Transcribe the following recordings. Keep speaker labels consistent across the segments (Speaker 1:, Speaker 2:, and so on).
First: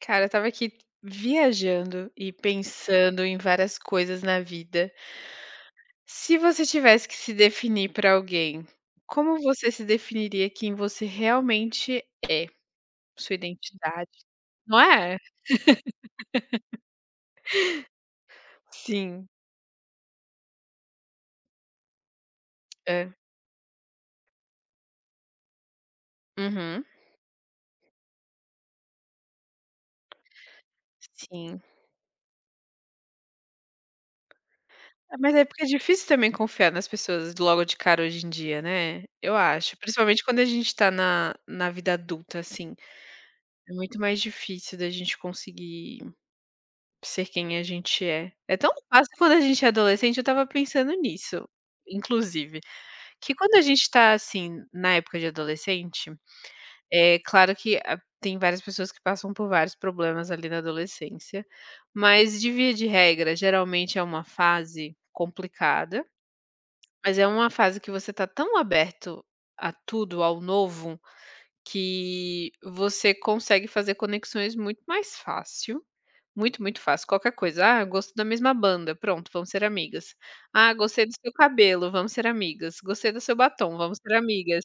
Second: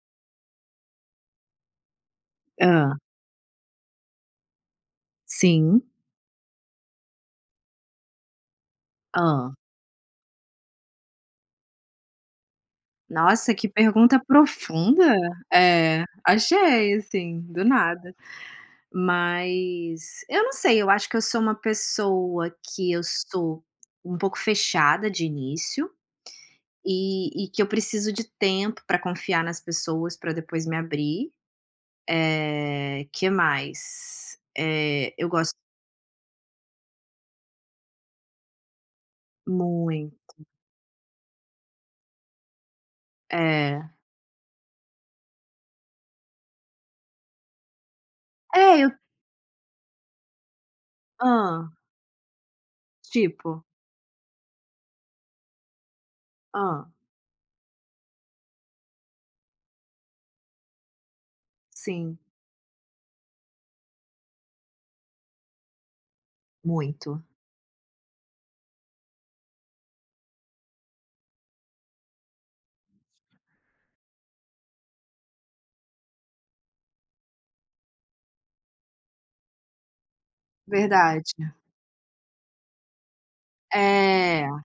Speaker 1: Cara, eu estava aqui viajando e
Speaker 2: Hã,
Speaker 1: pensando em várias coisas na vida.
Speaker 2: sim,
Speaker 1: Se você tivesse que se definir pra alguém, como
Speaker 2: hã.
Speaker 1: você se definiria quem você realmente sua
Speaker 2: Nossa, que
Speaker 1: identidade,
Speaker 2: pergunta
Speaker 1: não
Speaker 2: profunda.
Speaker 1: é?
Speaker 2: É, achei, assim, do nada.
Speaker 1: Sim,
Speaker 2: Mas eu não sei, eu acho que eu sou uma pessoa que eu
Speaker 1: é.
Speaker 2: sou um pouco fechada de início
Speaker 1: Uhum.
Speaker 2: e que eu preciso de tempo pra confiar nas pessoas pra depois me abrir.
Speaker 1: Sim.
Speaker 2: Que mais? Eh,
Speaker 1: Ah,
Speaker 2: eu
Speaker 1: mas é
Speaker 2: gosto
Speaker 1: porque é difícil também confiar nas pessoas logo de cara hoje em dia, né, eu acho.
Speaker 2: mui
Speaker 1: Principalmente quando a gente tá na vida adulta, assim, é
Speaker 2: é.
Speaker 1: muito mais difícil da gente conseguir ser quem a gente é. É tão
Speaker 2: É, eu
Speaker 1: fácil quando a gente é adolescente, eu estava pensando nisso,
Speaker 2: hã,
Speaker 1: inclusive, que quando a
Speaker 2: tipo,
Speaker 1: gente tá, assim, na época de adolescente,
Speaker 2: hã,
Speaker 1: é claro que a tem várias pessoas que passam por vários problemas ali na adolescência,
Speaker 2: sim,
Speaker 1: mas de via de regra, geralmente é uma fase complicada, mas
Speaker 2: muito.
Speaker 1: é uma fase que você tá tão aberto a tudo, ao novo, que você consegue fazer conexões muito mais fácil, muito, muito fácil. Qualquer coisa: "Ah, eu gosto da mesma banda", pronto, vamos ser amigas. "Ah, gostei do seu
Speaker 2: Verdade.
Speaker 1: cabelo", vamos ser amigas. "Gostei do seu batom", vamos ser
Speaker 2: É,
Speaker 1: amigas.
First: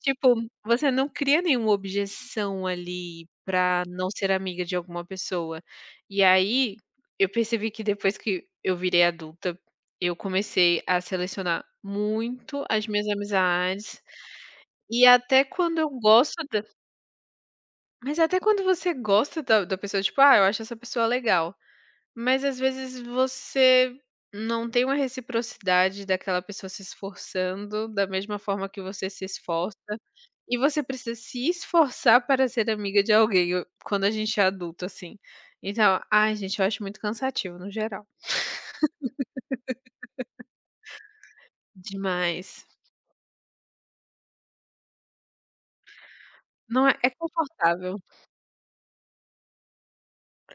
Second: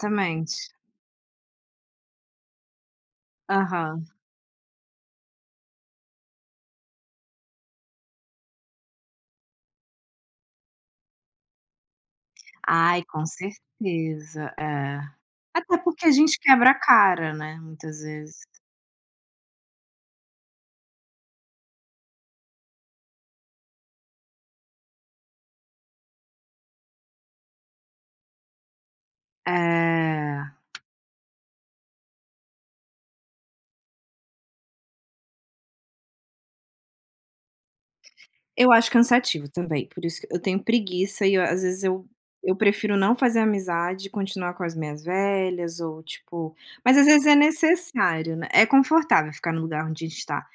Speaker 1: Tipo, você não cria nenhuma objeção ali pra
Speaker 2: Aham.
Speaker 1: não ser amiga de alguma pessoa. E aí, eu percebi que depois que eu virei adulta, eu comecei a selecionar muito as
Speaker 2: Ai,
Speaker 1: minhas
Speaker 2: com
Speaker 1: amizades,
Speaker 2: certeza, é.
Speaker 1: e até quando
Speaker 2: Até
Speaker 1: eu
Speaker 2: porque a
Speaker 1: gosto
Speaker 2: gente quebra a cara, né, muitas
Speaker 1: mas até
Speaker 2: vezes.
Speaker 1: quando você gosta da pessoa, tipo: "Ah, eu acho essa pessoa legal", mas às vezes você não tem uma reciprocidade daquela pessoa se esforçando da mesma forma que você se esforça,
Speaker 2: É,
Speaker 1: e você precisa se esforçar para ser amiga de alguém, o quando a gente é adulto, assim. Então, ai gente, eu acho muito cansativo no geral,
Speaker 2: eu acho cansativo também, por isso que eu tenho preguiça e eu às vezes eu
Speaker 1: demais.
Speaker 2: prefiro não fazer amizade e continuar com as minhas velhas ou tipo
Speaker 1: Não é
Speaker 2: mas às
Speaker 1: é
Speaker 2: vezes é
Speaker 1: confortável.
Speaker 2: necessário, né, é confortável ficar no lugar onde a gente tá.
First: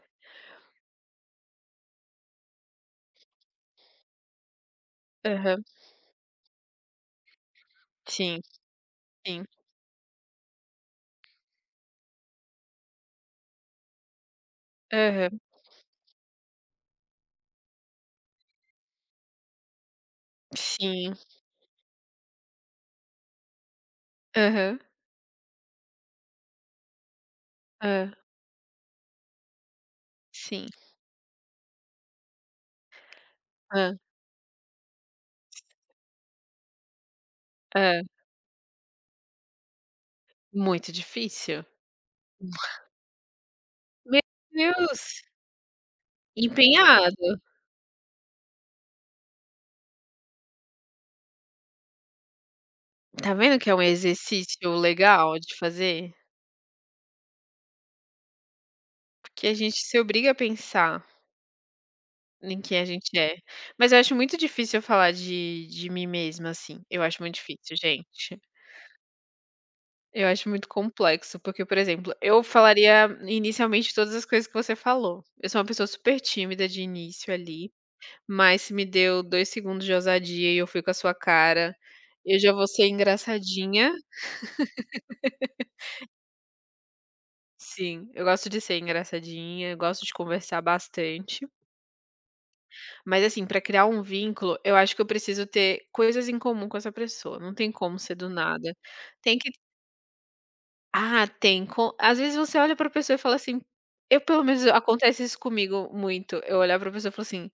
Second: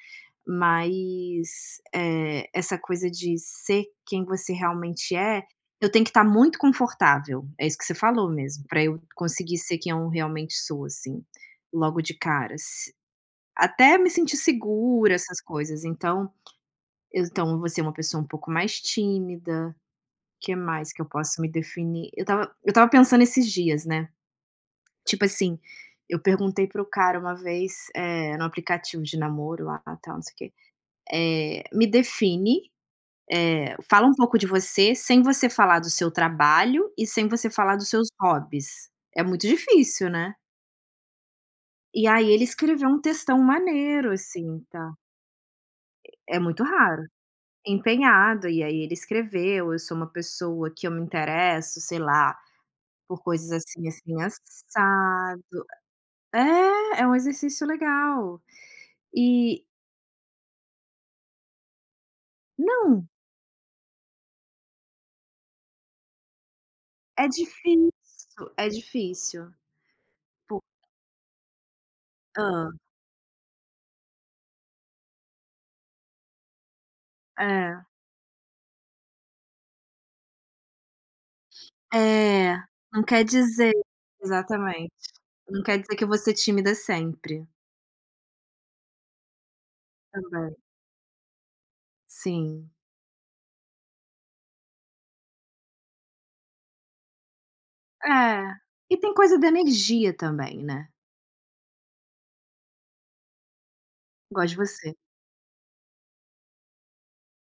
Speaker 2: Mas, essa coisa de ser quem você realmente é,
Speaker 1: Aham.
Speaker 2: eu tenho que estar muito confortável, é isso que você falou
Speaker 1: Sim,
Speaker 2: mesmo, para eu
Speaker 1: sim.
Speaker 2: conseguir ser quem eu realmente sou, assim, logo de cara, se até me sentir segura,
Speaker 1: Aham.
Speaker 2: essas coisas. Então eu vou ser uma pessoa um pouco mais tímida. O que mais que eu
Speaker 1: Sim.
Speaker 2: posso me definir? Eu tava pensando esses dias, né,
Speaker 1: Aham.
Speaker 2: tipo assim, eu perguntei para o cara uma vez,
Speaker 1: Hã.
Speaker 2: no aplicativo de namoro lá, tal, não sei o quê,
Speaker 1: Sim.
Speaker 2: "Me define.
Speaker 1: Hã.
Speaker 2: Fala um pouco de você, sem você falar do seu trabalho e sem você falar dos
Speaker 1: Hã.
Speaker 2: seus hobbies." É muito difícil, né.
Speaker 1: Muito difícil.
Speaker 2: E aí ele escreveu um textão maneiro,
Speaker 1: Meu
Speaker 2: assim, tá.
Speaker 1: Deus,
Speaker 2: É muito raro.
Speaker 1: empenhado.
Speaker 2: Empenhado, e aí ele escreveu: "Eu sou uma pessoa que eu me interesso, sei lá, por
Speaker 1: Tá
Speaker 2: coisas
Speaker 1: vendo que é um
Speaker 2: assim, assim,
Speaker 1: exercício legal
Speaker 2: assado".
Speaker 1: de fazer?
Speaker 2: É, é um exercício legal.
Speaker 1: Porque a
Speaker 2: E
Speaker 1: gente se obriga a pensar em quem a
Speaker 2: não,
Speaker 1: gente é. Mas eu acho muito difícil eu falar de mim mesma, assim, eu acho
Speaker 2: é
Speaker 1: muito difícil,
Speaker 2: difícil,
Speaker 1: gente.
Speaker 2: é difícil.
Speaker 1: Eu acho
Speaker 2: Po
Speaker 1: muito complexo, porque, por exemplo, eu
Speaker 2: hã.
Speaker 1: falaria inicialmente todas as coisas que você falou. Eu sou uma pessoa super tímida de início ali,
Speaker 2: É.
Speaker 1: mas se me deu 2 segundos de ousadia e eu fui com a sua cara, eu já
Speaker 2: É,
Speaker 1: vou ser
Speaker 2: não quer dizer.
Speaker 1: engraçadinha.
Speaker 2: Exatamente. Não quer dizer que eu vou ser tímida sempre,
Speaker 1: Sim, eu gosto de ser engraçadinha, eu gosto de
Speaker 2: também.
Speaker 1: conversar bastante,
Speaker 2: Sim.
Speaker 1: mas assim, pra criar um vínculo, eu acho que eu preciso ter coisas em comum com essa pessoa, não tem como ser do
Speaker 2: É.
Speaker 1: nada.
Speaker 2: E tem
Speaker 1: Tem
Speaker 2: coisa da
Speaker 1: que
Speaker 2: energia também, né.
Speaker 1: ah, tem co... Às vezes você olha pra pessoa e fala assim, eu pelo
Speaker 2: Igual de
Speaker 1: menos
Speaker 2: você.
Speaker 1: acontece isso comigo muito, eu olhar pra pessoa e falar assim:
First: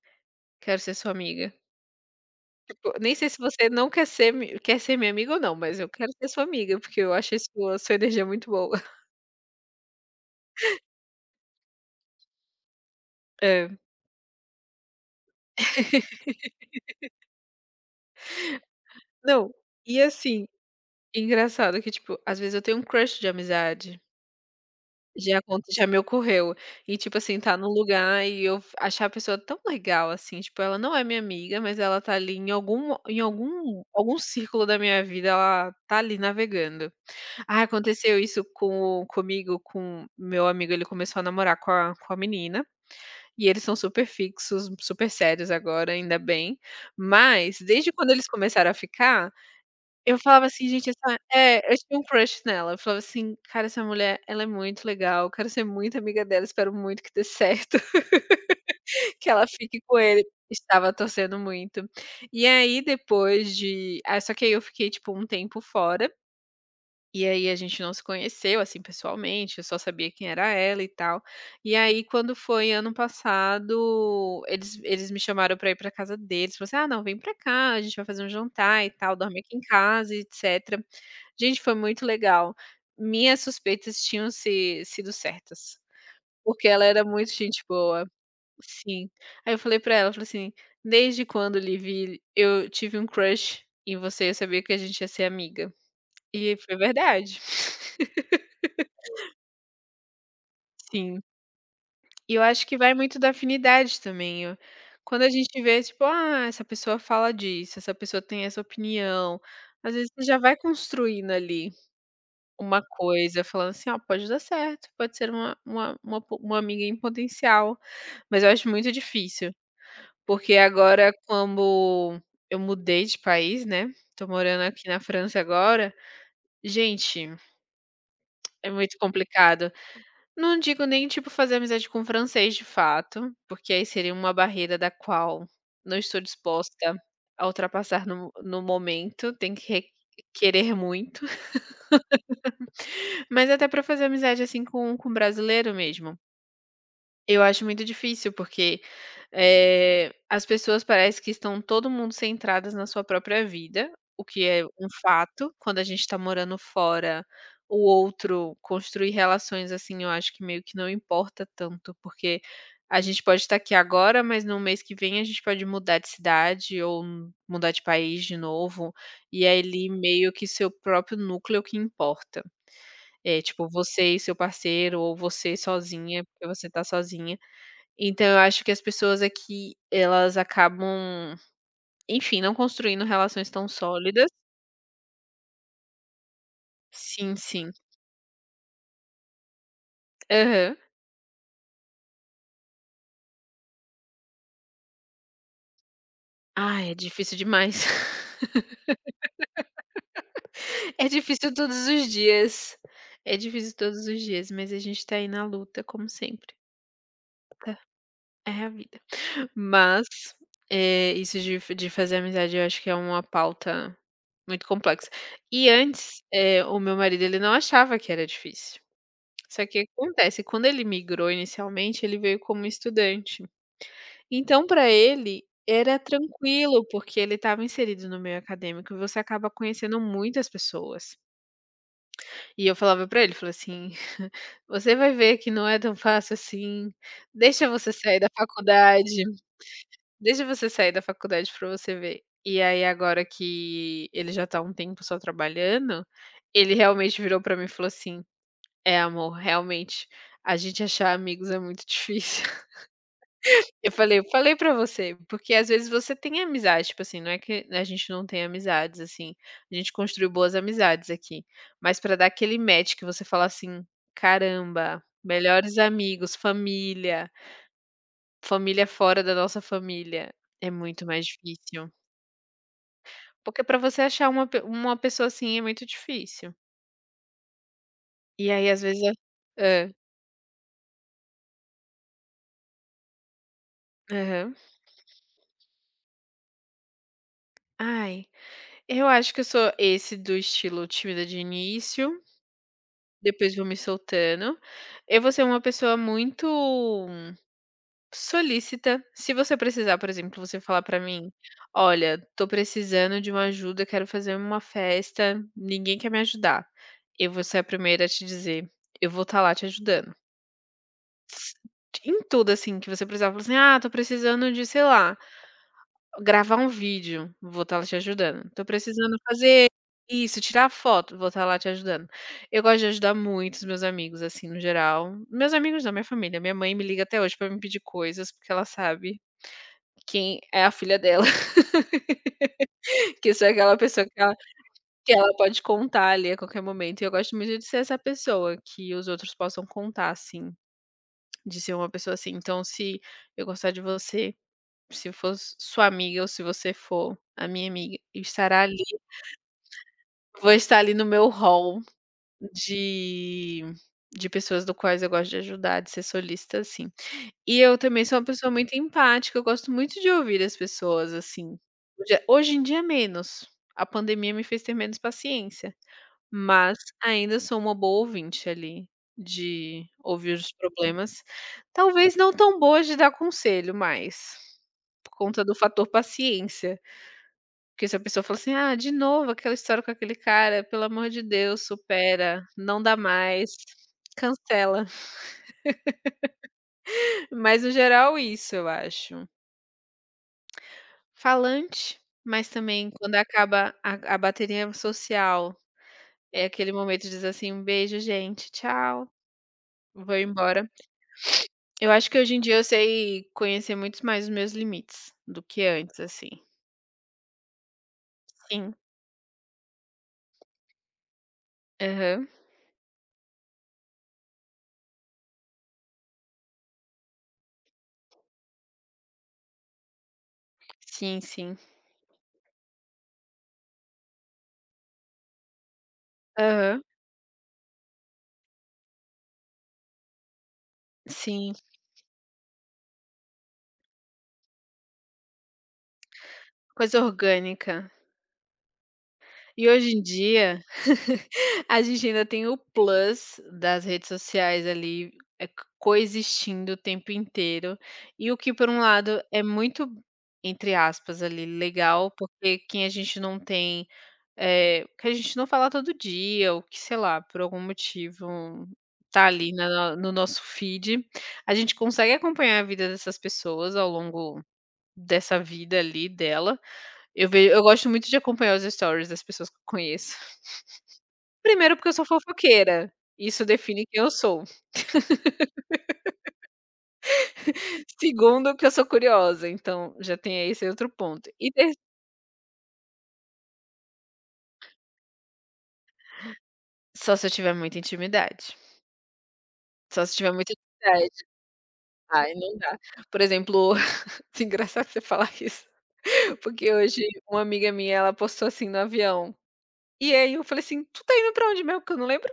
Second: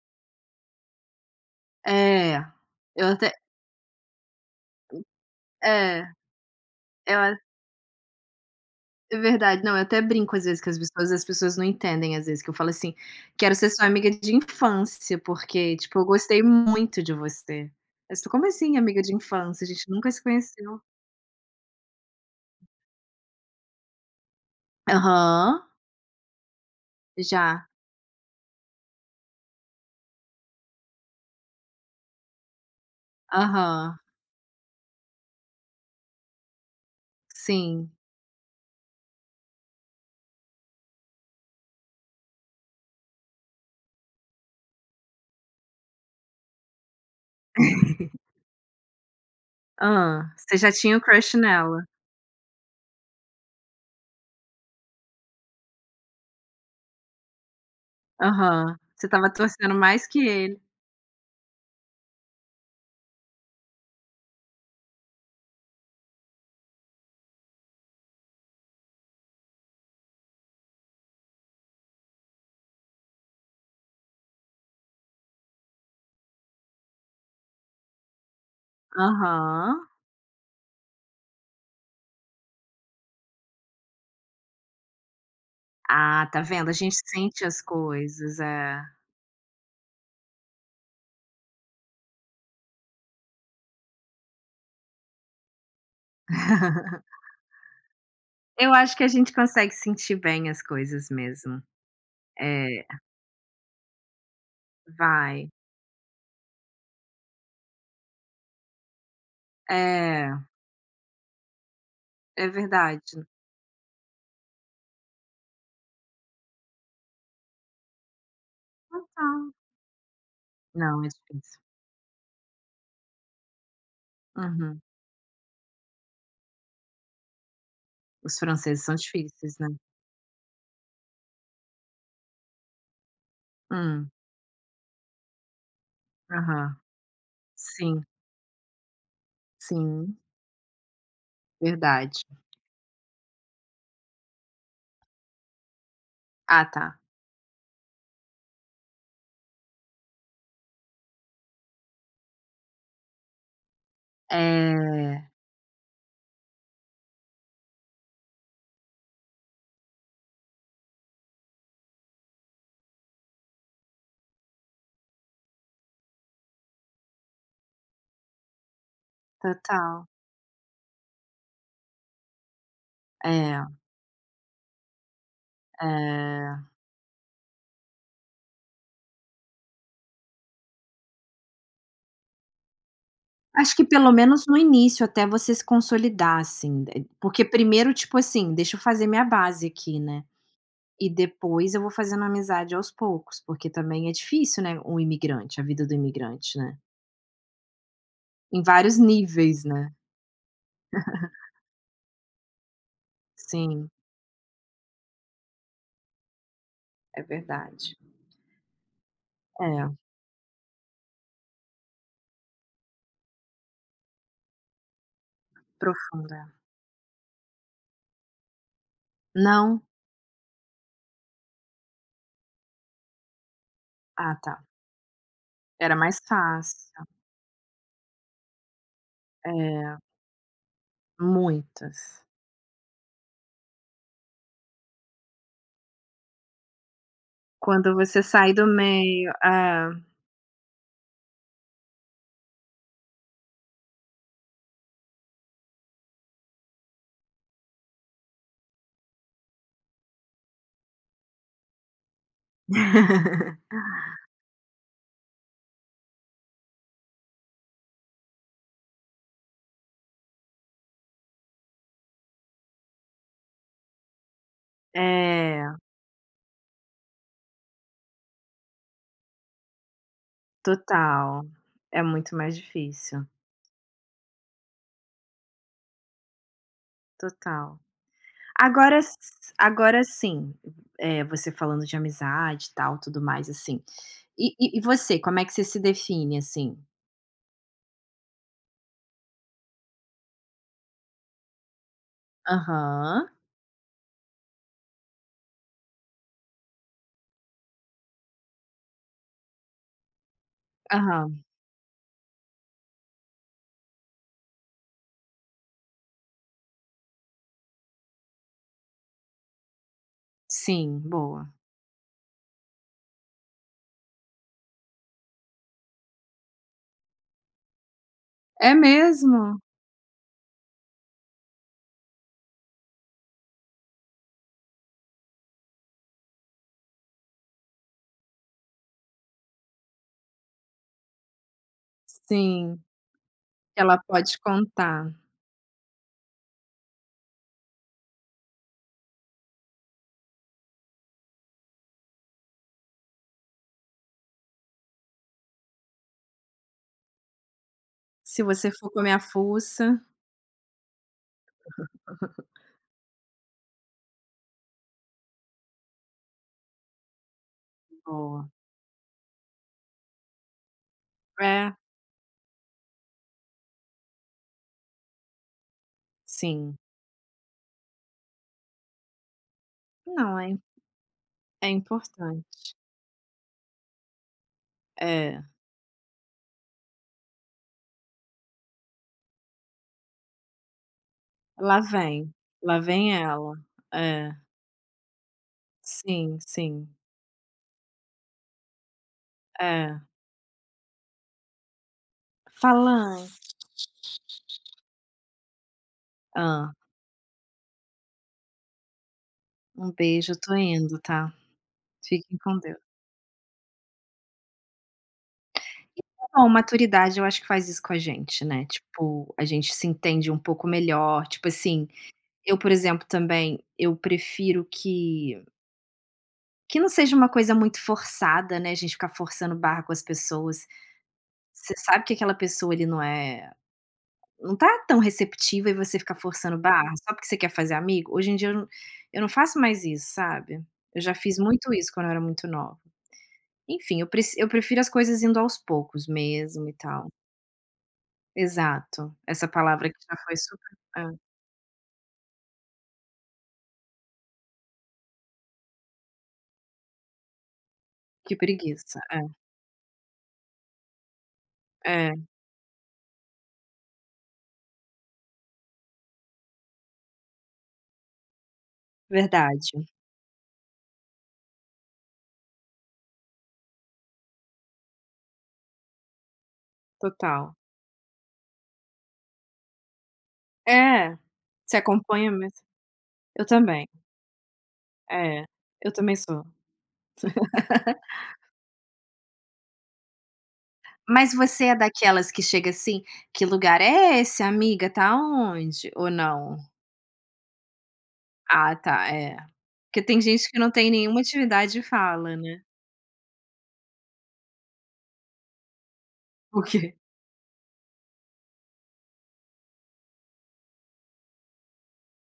Speaker 1: "Quero ser sua amiga".
Speaker 2: É.
Speaker 1: Tipo,
Speaker 2: Eu
Speaker 1: nem sei
Speaker 2: até
Speaker 1: se você não quer ser mi quer ser minha amiga ou não, mas eu
Speaker 2: é,
Speaker 1: quero ser sua amiga, porque eu
Speaker 2: eu
Speaker 1: achei
Speaker 2: a
Speaker 1: sua energia muito boa.
Speaker 2: é verdade. Não, eu até brinco às vezes que as pessoas não entendem às vezes, que eu falo assim: "Quero
Speaker 1: É,
Speaker 2: ser sua amiga de infância, porque, tipo, eu gostei muito de você". Mas ficam: "Como assim amiga de
Speaker 1: não,
Speaker 2: infância? A gente
Speaker 1: e
Speaker 2: nunca se
Speaker 1: assim,
Speaker 2: conheceu".
Speaker 1: engraçado que tipo, às vezes eu tenho um crush de amizade.
Speaker 2: Aham.
Speaker 1: Já me ocorreu. E, tipo assim, tá
Speaker 2: Já.
Speaker 1: num lugar e eu f achar a pessoa tão legal, assim, tipo, ela não é minha amiga, mas ela tá ali em algum em algum
Speaker 2: Aham.
Speaker 1: algum círculo da minha vida, ela tá ali navegando. Ah,
Speaker 2: Sim.
Speaker 1: aconteceu isso comigo, com meu amigo, ele começou a namorar com a menina, e eles são super fixos, super sérios agora, ainda bem. Mas desde quando eles começaram a ficar, eu
Speaker 2: Ah.
Speaker 1: falava
Speaker 2: Você
Speaker 1: assim:
Speaker 2: já
Speaker 1: "Gente,
Speaker 2: tinha o
Speaker 1: essa"
Speaker 2: crush
Speaker 1: é, eu
Speaker 2: nela?
Speaker 1: tinha um crush nela, eu falava assim: "Cara, essa mulher, ela é muito legal, eu quero ser muito amiga dela, espero muito que dê certo,
Speaker 2: Aham. Você
Speaker 1: que
Speaker 2: estava
Speaker 1: ela
Speaker 2: torcendo
Speaker 1: fique com
Speaker 2: mais
Speaker 1: ele".
Speaker 2: que ele.
Speaker 1: Estava torcendo muito. E aí só que aí eu fiquei, tipo, um tempo fora, e aí a gente não se conheceu, assim, pessoalmente, eu só sabia quem era ela e tal. E aí quando foi ano passado, eles me chamaram pra ir pra casa deles, falou assim: "Ah, não, vem pra cá, a gente vai fazer um jantar e tal, dorme aqui em
Speaker 2: Aham.
Speaker 1: casa e etcétera". Gente, foi muito legal. Minhas suspeitas tinham se sido certas,
Speaker 2: Ah, tá
Speaker 1: porque
Speaker 2: vendo, a
Speaker 1: ela
Speaker 2: gente
Speaker 1: era muito
Speaker 2: sente as
Speaker 1: gente boa.
Speaker 2: coisas, é.
Speaker 1: Sim. Aí eu falei pra ela, eu falei assim: "Desde quando, Livi, eu tive um crush em você, eu sabia que a gente ia ser amiga". E foi verdade.
Speaker 2: Eu acho que a gente consegue sentir bem as coisas
Speaker 1: Sim.
Speaker 2: mesmo.
Speaker 1: E eu acho que
Speaker 2: É,
Speaker 1: vai muito da afinidade também. Eu Quando a
Speaker 2: vai.
Speaker 1: gente vê, tipo: "Ah, essa pessoa fala disso, essa pessoa tem essa opinião", às vezes você
Speaker 2: É,
Speaker 1: já vai construindo ali.
Speaker 2: é
Speaker 1: Uma
Speaker 2: verdade.
Speaker 1: coisa, falando assim: "Ó, pode dar certo, pode ser uma amiga em potencial", mas eu acho muito
Speaker 2: Total.
Speaker 1: difícil, porque
Speaker 2: Não, é
Speaker 1: agora
Speaker 2: difícil.
Speaker 1: como eu mudei de país, né, tô morando
Speaker 2: Uhum.
Speaker 1: aqui na França agora, gente,
Speaker 2: Os
Speaker 1: é
Speaker 2: franceses são
Speaker 1: muito
Speaker 2: difíceis, né.
Speaker 1: complicado. Não digo nem, tipo, fazer amizade com francês de fato, porque aí
Speaker 2: Hum.
Speaker 1: seria uma barreira da qual não estou disposta
Speaker 2: Aham.
Speaker 1: a ultrapassar
Speaker 2: Sim,
Speaker 1: no momento, tem que re
Speaker 2: sim,
Speaker 1: querer muito,
Speaker 2: verdade.
Speaker 1: mas até pra fazer amizade, assim, com brasileiro mesmo.
Speaker 2: Ah, tá.
Speaker 1: Eu acho muito difícil, porque, as pessoas parece que estão todo mundo centradas na sua própria vida, o que é um
Speaker 2: É,
Speaker 1: fato. Quando a gente está morando fora, o outro construir relações, assim, eu acho que meio que não importa tanto, porque a gente pode estar aqui agora, mas no mês que vem a gente pode mudar de cidade ou mudar de país de novo, e aí ali
Speaker 2: total.
Speaker 1: meio que seu próprio núcleo que importa. É,
Speaker 2: É,
Speaker 1: tipo, você e seu parceiro ou você sozinha, porque
Speaker 2: é.
Speaker 1: você está sozinha. Então eu acho que as pessoas aqui, elas acabam, enfim, não construindo relações tão
Speaker 2: Acho que pelo
Speaker 1: sólidas.
Speaker 2: menos no início, até você se consolidar, assim, de
Speaker 1: Sim,
Speaker 2: porque
Speaker 1: sim.
Speaker 2: primeiro, tipo assim: "Deixa eu fazer minha base aqui, né,
Speaker 1: Aham.
Speaker 2: e depois eu vou fazendo amizade aos poucos", porque também é difícil, né, um imigrante, a vida do imigrante, né,
Speaker 1: Ai, é difícil demais.
Speaker 2: em vários níveis, né.
Speaker 1: É difícil todos os dias. É difícil
Speaker 2: Sim,
Speaker 1: todos os dias, mas a gente tá aí na luta como sempre.
Speaker 2: é
Speaker 1: Tá,
Speaker 2: verdade.
Speaker 1: é a vida.
Speaker 2: É,
Speaker 1: Mas, isso de fazer amizade eu acho que é uma pauta muito complexa. E antes,
Speaker 2: profunda.
Speaker 1: o meu marido ele não achava que era difícil. Só que
Speaker 2: Não?
Speaker 1: acontece, quando ele migrou inicialmente, ele veio como estudante.
Speaker 2: Ah, tá.
Speaker 1: Então para ele
Speaker 2: Era
Speaker 1: era
Speaker 2: mais
Speaker 1: tranquilo,
Speaker 2: fácil.
Speaker 1: porque ele estava inserido no meio acadêmico e você acaba
Speaker 2: É,
Speaker 1: conhecendo muitas pessoas.
Speaker 2: muitas.
Speaker 1: E eu falava para ele, falei assim: "Você vai ver que não é tão fácil assim, deixa você
Speaker 2: Quando
Speaker 1: sair
Speaker 2: você
Speaker 1: da
Speaker 2: sai do
Speaker 1: faculdade,
Speaker 2: meio é.
Speaker 1: deixa você sair da faculdade para você ver". E aí agora que ele já tá há um tempo só trabalhando, ele realmente virou para mim e falou assim: é, amor, realmente, a gente achar amigos é muito difícil. Eu falei pra você, porque às vezes você tem amizade, tipo assim, não é que a gente não tem amizades, assim, a gente construiu boas amizades aqui, mas pra dar aquele match que você fala assim: "Caramba, melhores
Speaker 2: É,
Speaker 1: amigos, família, família fora da nossa família", é muito mais
Speaker 2: total.
Speaker 1: difícil.
Speaker 2: É muito mais difícil.
Speaker 1: Porque pra você achar uma pessoa assim é muito difícil.
Speaker 2: Total.
Speaker 1: E aí às
Speaker 2: Agora
Speaker 1: vezes
Speaker 2: s
Speaker 1: é hã,
Speaker 2: agora sim, você falando de amizade e tal, tudo mais, assim. E
Speaker 1: aham.
Speaker 2: e e você, como é que você se define, assim?
Speaker 1: Ai. Eu acho que eu sou esse do estilo tímida de início,
Speaker 2: Aham,
Speaker 1: depois vou me soltando. Eu vou ser uma pessoa muito solícita. Se você precisar, por exemplo, você falar pra mim:
Speaker 2: aham.
Speaker 1: "Olha, tô precisando de uma ajuda, quero fazer uma festa, ninguém quer me ajudar". Eu vou ser a primeira a te dizer: "Eu vou estar lá te ajudando".
Speaker 2: Sim, boa.
Speaker 1: Em tudo, assim, que você precisar, falar assim: "Ah, tô precisando de, sei lá, gravar um vídeo, vou estar lá te ajudando. Tô
Speaker 2: É
Speaker 1: precisando
Speaker 2: mesmo?
Speaker 1: fazer isso, tirar foto, vou estar lá te ajudando. Eu gosto de ajudar muito os meus amigos, assim, no geral. Meus amigos não, minha família. Minha mãe me liga até hoje pra me pedir coisas, porque ela sabe quem é a filha dela,
Speaker 2: Sim,
Speaker 1: que sou aquela
Speaker 2: ela
Speaker 1: pessoa que ela
Speaker 2: pode contar.
Speaker 1: que ela pode contar ali a qualquer momento. E eu gosto muito de ser essa pessoa que os outros possam contar, assim, de ser uma pessoa assim. Então, se eu gostar de você, se eu for sua amiga ou se você for a minha amiga,
Speaker 2: "Se
Speaker 1: estará
Speaker 2: você
Speaker 1: ali.
Speaker 2: for comer a fuça".
Speaker 1: Vou estar ali no meu hall de de pessoas do quais eu gosto de ajudar, de ser solícita, assim. E eu também sou uma
Speaker 2: Boa.
Speaker 1: pessoa muito empática, eu gosto muito de ouvir as pessoas, assim.
Speaker 2: É,
Speaker 1: Hoje em dia menos, a pandemia me fez ter menos paciência, mas
Speaker 2: sim.
Speaker 1: ainda sou uma boa ouvinte ali, de ouvir
Speaker 2: Não,
Speaker 1: os
Speaker 2: é
Speaker 1: problemas.
Speaker 2: é
Speaker 1: Talvez não tão
Speaker 2: importante.
Speaker 1: boa de dar conselho mais, por
Speaker 2: É.
Speaker 1: conta do fator paciência. Porque se a pessoa fala assim: "Ah, de novo aquela história com aquele cara, pelo amor de Deus,
Speaker 2: Lá vem.
Speaker 1: supera,
Speaker 2: Lá
Speaker 1: não dá
Speaker 2: vem
Speaker 1: mais,
Speaker 2: ela. É.
Speaker 1: cancela".
Speaker 2: Sim, sim.
Speaker 1: Mas no geral isso, eu acho.
Speaker 2: É.
Speaker 1: Falante, mas também quando
Speaker 2: Falan
Speaker 1: acaba a bateria social, é aquele
Speaker 2: Hã.
Speaker 1: momento de dizer assim: "Um beijo gente, tchau,
Speaker 2: Um
Speaker 1: vou
Speaker 2: beijo, eu tô
Speaker 1: embora".
Speaker 2: indo, tá.
Speaker 1: Eu acho que hoje
Speaker 2: Fiquem
Speaker 1: em dia
Speaker 2: com
Speaker 1: eu
Speaker 2: Deus.
Speaker 1: sei conhecer muito mais os meus limites do que antes, assim.
Speaker 2: Bom, maturidade eu acho que faz isso com a gente, né,
Speaker 1: Sim.
Speaker 2: tipo, a gente se entende um pouco melhor, tipo assim,
Speaker 1: Aham.
Speaker 2: eu, por exemplo, também, eu prefiro que não seja uma coisa muito forçada, né, a gente ficar forçando barra com as pessoas.
Speaker 1: Sim, sim.
Speaker 2: Você sabe que aquela pessoa ali não tá tão receptiva e você fica forçando
Speaker 1: Aham.
Speaker 2: barra só porque você quer fazer amigo. Hoje em dia eu não faço mais isso, sabe. Eu já fiz
Speaker 1: Sim.
Speaker 2: muito isso quando eu era muito nova. Enfim, eu prefiro as coisas indo aos poucos mesmo e
Speaker 1: Coisa
Speaker 2: tal.
Speaker 1: orgânica.
Speaker 2: Exato, essa
Speaker 1: E
Speaker 2: palavra
Speaker 1: hoje
Speaker 2: que
Speaker 1: em
Speaker 2: já foi
Speaker 1: dia,
Speaker 2: super
Speaker 1: a gente ainda tem o plus das redes sociais ali, eh, c coexistindo o tempo inteiro. E o
Speaker 2: que
Speaker 1: que por um
Speaker 2: preguiça.
Speaker 1: lado é muito, entre aspas, ali,
Speaker 2: É,
Speaker 1: legal,
Speaker 2: é,
Speaker 1: porque quem a gente não tem, que a gente não fala todo dia ou que, sei lá, por algum motivo tá ali
Speaker 2: verdade,
Speaker 1: na no nosso feed, a gente consegue acompanhar a vida dessas pessoas ao longo dessa vida ali dela. Eu vejo,
Speaker 2: total.
Speaker 1: eu gosto muito de acompanhar os stories das pessoas que eu conheço.
Speaker 2: É,
Speaker 1: Primeiro,
Speaker 2: você
Speaker 1: porque eu sou
Speaker 2: acompanha mesmo.
Speaker 1: fofoqueira, isso
Speaker 2: Eu
Speaker 1: define
Speaker 2: também,
Speaker 1: quem eu sou.
Speaker 2: é, eu também sou.
Speaker 1: Segundo, que eu sou curiosa, então já tem esse outro ponto.
Speaker 2: Mas
Speaker 1: E
Speaker 2: você
Speaker 1: ter
Speaker 2: é daquelas que chega assim: "Que lugar é esse, amiga? Tá onde?" Ou não?
Speaker 1: só se eu tiver muita intimidade,
Speaker 2: Ah, tá, é. Porque
Speaker 1: só se
Speaker 2: tem
Speaker 1: tiver
Speaker 2: gente
Speaker 1: muita
Speaker 2: que não tem nenhuma
Speaker 1: intimidade.
Speaker 2: atividade de
Speaker 1: Ai,
Speaker 2: fala,
Speaker 1: não
Speaker 2: né.
Speaker 1: dá. Por exemplo, engraçado você falar isso,
Speaker 2: O
Speaker 1: porque
Speaker 2: quê?
Speaker 1: hoje uma amiga minha, ela postou assim no avião, e aí eu falei assim: "Tu tá indo pra onde mesmo?" que eu não lembro.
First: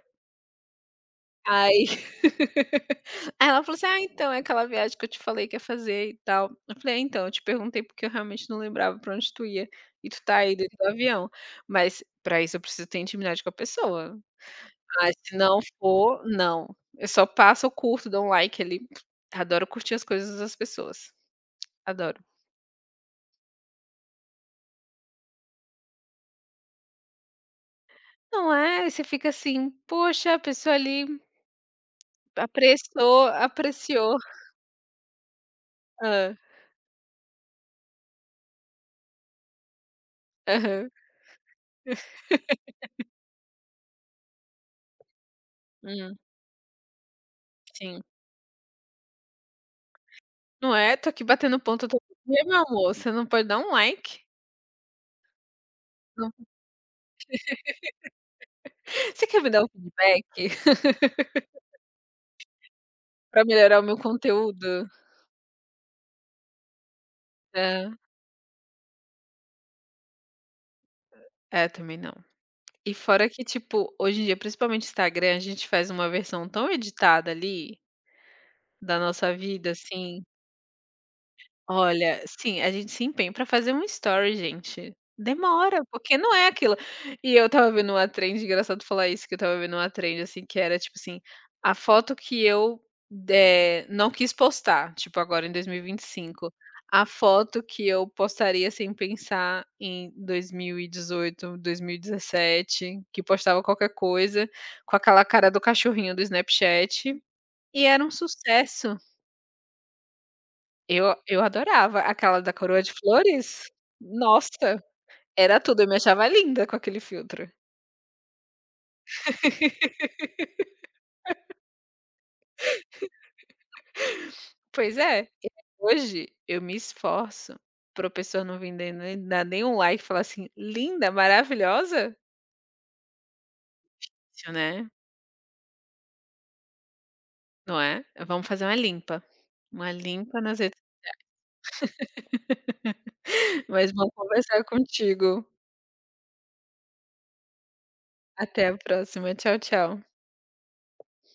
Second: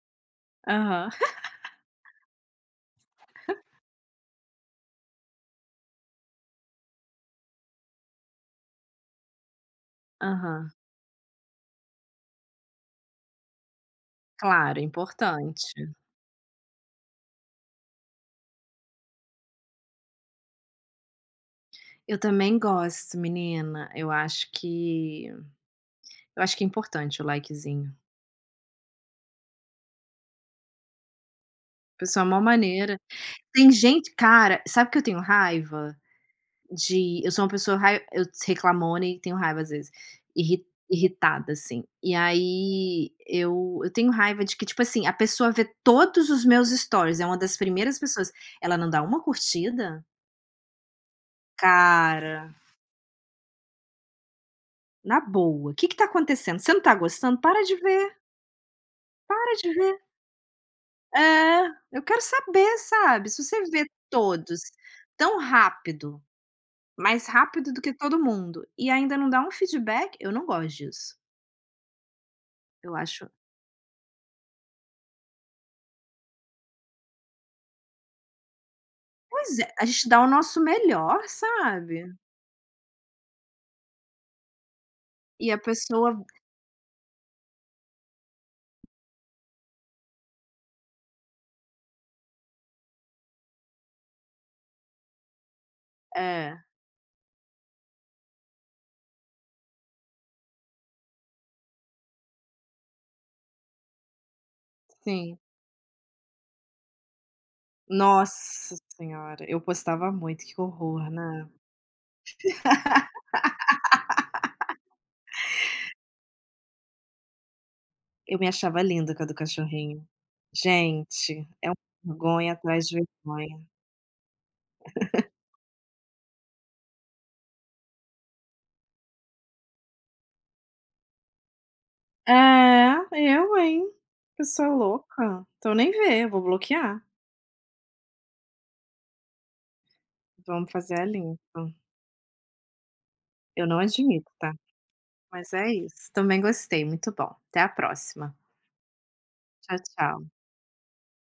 Speaker 2: Aham,
Speaker 1: Aí aí ela falou assim: "Ah, então, é aquela viagem que eu te falei que ia fazer e tal". Eu falei: "É, então, eu te perguntei porque eu realmente não lembrava pra onde tu ia, e tu tá aí
Speaker 2: aham.
Speaker 1: dentro do avião". Mas pra isso eu preciso ter intimidade com a pessoa.
Speaker 2: Claro, é
Speaker 1: Ah, se não
Speaker 2: importante.
Speaker 1: for, não. Eu só passo, eu curto, dou um like ali. Adoro curtir as coisas das pessoas, adoro.
Speaker 2: Eu também gosto, menina. Eu acho que é importante o likezinho.
Speaker 1: Não é? Você fica assim: "Poxa, a pessoa ali
Speaker 2: Pessoal, mó maneira.
Speaker 1: apreciou,
Speaker 2: Tem gente
Speaker 1: apreciou".
Speaker 2: cara, sabe que
Speaker 1: Hã.
Speaker 2: eu sou uma pessoa rai eu reclamona e tenho raiva às vezes,
Speaker 1: Aham.
Speaker 2: irritada, assim. E aí eu tenho raiva de que, tipo assim, a pessoa vê
Speaker 1: Hum,
Speaker 2: todos os meus stories, é uma das primeiras
Speaker 1: sim.
Speaker 2: pessoas, ela não dá uma curtida?
Speaker 1: Não é? Tô aqui batendo ponto todo
Speaker 2: Cara,
Speaker 1: dia, meu amor, você não pode dar um like?
Speaker 2: na boa, o que que tá
Speaker 1: Não,
Speaker 2: acontecendo? Você não tá gostando? Para de ver,
Speaker 1: você quer me
Speaker 2: para
Speaker 1: dar um
Speaker 2: de ver.
Speaker 1: feedback
Speaker 2: É, eu quero saber, sabe, se
Speaker 1: pra
Speaker 2: você
Speaker 1: melhorar o
Speaker 2: vê
Speaker 1: meu
Speaker 2: todos
Speaker 1: conteúdo?
Speaker 2: tão rápido, mais rápido do
Speaker 1: É.
Speaker 2: que todo mundo, e ainda não dá um feedback, eu não gosto disso.
Speaker 1: É, também não. E
Speaker 2: Eu
Speaker 1: fora
Speaker 2: acho
Speaker 1: que, tipo, hoje em dia, principalmente Instagram, a gente faz uma versão tão editada ali da nossa
Speaker 2: pois
Speaker 1: vida,
Speaker 2: é, a gente
Speaker 1: assim,
Speaker 2: dá o nosso melhor, sabe,
Speaker 1: olha, sim, a gente se empenha pra fazer um story, gente.
Speaker 2: e a
Speaker 1: Demora,
Speaker 2: pessoa
Speaker 1: porque não é aquilo. E eu estava vendo uma trend, engraçado falar isso, que eu estava vendo uma trend, assim, que era, tipo assim, a foto que eu, não quis postar, tipo, agora em 2025.
Speaker 2: é,
Speaker 1: A foto que eu postaria sem pensar em 2018, 2017, que postava qualquer coisa, com aquela
Speaker 2: sim.
Speaker 1: cara do cachorrinho do Snapchat, e era um
Speaker 2: Nossa
Speaker 1: sucesso.
Speaker 2: senhora, eu postava muito, que horror,
Speaker 1: Eu
Speaker 2: né.
Speaker 1: adorava aquela da coroa de flores. Nossa, era tudo, eu me achava linda com aquele filtro.
Speaker 2: Eu me achava linda com a do cachorrinho. Gente, é uma vergonha atrás de vergonha.
Speaker 1: Pois é, hoje eu me esforço para o pessoa não vim dar nem dar nenhum like e falar assim: "Linda, maravilhosa".
Speaker 2: É, eu, hein.
Speaker 1: Isso,
Speaker 2: Pessoa
Speaker 1: né,
Speaker 2: louca. Então nem vê, eu vou bloquear.
Speaker 1: não é? Vamos fazer uma limpa nas
Speaker 2: Vamos
Speaker 1: redes.
Speaker 2: fazer a limpa. Eu não
Speaker 1: Mas bom
Speaker 2: admito, tá?
Speaker 1: conversar contigo.
Speaker 2: Mas é isso. Também gostei, muito bom. Até a próxima.
Speaker 1: Até a próxima, tchau,
Speaker 2: Tchau,
Speaker 1: tchau.
Speaker 2: tchau.